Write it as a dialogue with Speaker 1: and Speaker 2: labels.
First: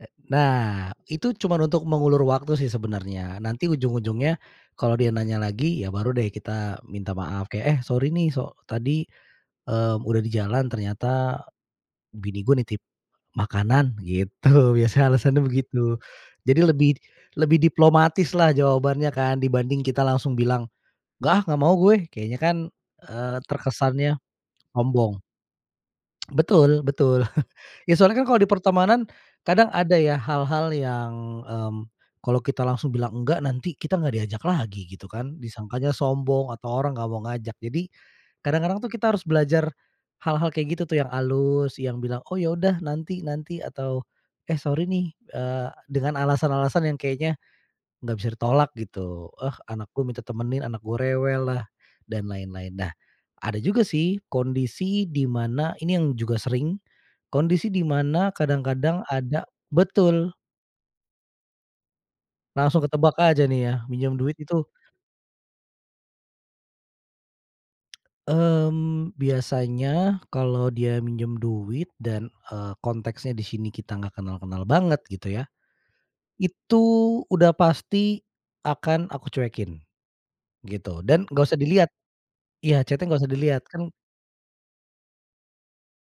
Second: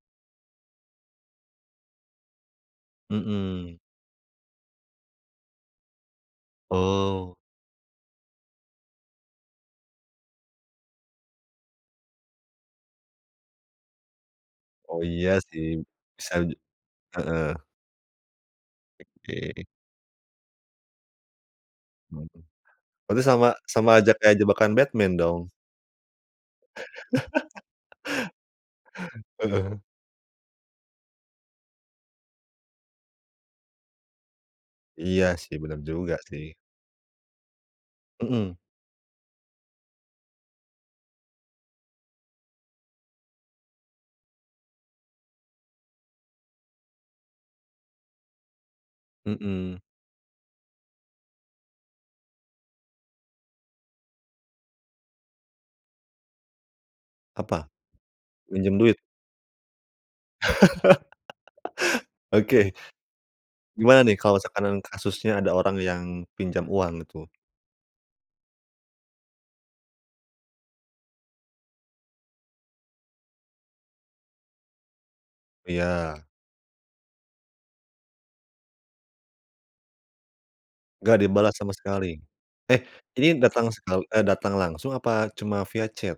Speaker 1: Eee, nah, itu cuman untuk mengulur waktu sih sebenarnya. Nanti
Speaker 2: Mhm.
Speaker 1: ujung-ujungnya kalau dia nanya lagi, ya baru deh kita minta
Speaker 2: Oh.
Speaker 1: maaf. Kayak, "Eh sorry nih so tadi, eee, udah di jalan ternyata, bini gue nitip makanan." Gitu,
Speaker 2: Oh
Speaker 1: biasanya
Speaker 2: iya
Speaker 1: alasannya
Speaker 2: sih,
Speaker 1: begitu.
Speaker 2: bisa ju
Speaker 1: Jadi lebih,
Speaker 2: heeh.
Speaker 1: lebih diplomatislah jawabannya kan,
Speaker 2: Oke.
Speaker 1: dibanding kita langsung bilang, "Enggak ah, enggak mau gue!"
Speaker 2: Hmm.
Speaker 1: Kayaknya kan,
Speaker 2: Berarti
Speaker 1: eee,
Speaker 2: sama sama aja
Speaker 1: terkesannya
Speaker 2: kayak jebakan Batman
Speaker 1: sombong.
Speaker 2: dong?
Speaker 1: Betul betul. Ya soalnya kan kalau di pertemanan, kadang
Speaker 2: Heeh.
Speaker 1: ada ya hal-hal yang, mmm, kalau kita langsung bilang enggak, nanti kita enggak diajak lagi gitu
Speaker 2: Iya
Speaker 1: kan.
Speaker 2: sih, bener
Speaker 1: Disangkanya
Speaker 2: juga sih.
Speaker 1: sombong atau orang enggak mau ngajak. Jadi,
Speaker 2: Mhm.
Speaker 1: kadang-kadang tuh kita harus belajar hal-hal kayak gitu tuh, yang alus yang bilang, "Oh ya udah nanti nanti," atau, "Eh, sorry nih," eee, dengan alasan-alasan yang kayaknya enggak bisa ditolak gitu. "Eee,
Speaker 2: Mhm.
Speaker 1: anak gue minta temenin, anak gue rewellah," dan lain-lain. Nah, ada juga sih kondisi di mana, ini yang juga sering,
Speaker 2: Apa?
Speaker 1: kondisi dimana
Speaker 2: Minjem duit?
Speaker 1: kadang-kadang ada betul.
Speaker 2: Oke.
Speaker 1: Langsung ketebak aja nih ya,
Speaker 2: Gimana nih
Speaker 1: minjem duit
Speaker 2: kalau
Speaker 1: itu
Speaker 2: seakan-akan kasusnya ada orang yang pinjam uang gitu?
Speaker 1: Mmm, biasanya kalau dia minjem duit dan, eee, konteksnya di sini kita enggak kenal-kenal banget gitu ya.
Speaker 2: Iya.
Speaker 1: Itu, udah pasti akan aku cuekin, gitu.
Speaker 2: Engak
Speaker 1: Dan enggak
Speaker 2: dibalas
Speaker 1: usah
Speaker 2: sama
Speaker 1: dilihat
Speaker 2: sekali. Eh,
Speaker 1: iya, chat-nya enggak usah
Speaker 2: ini
Speaker 1: dilihat.
Speaker 2: datang
Speaker 1: Kan
Speaker 2: sekali eee, datang langsung apa cuma via chat?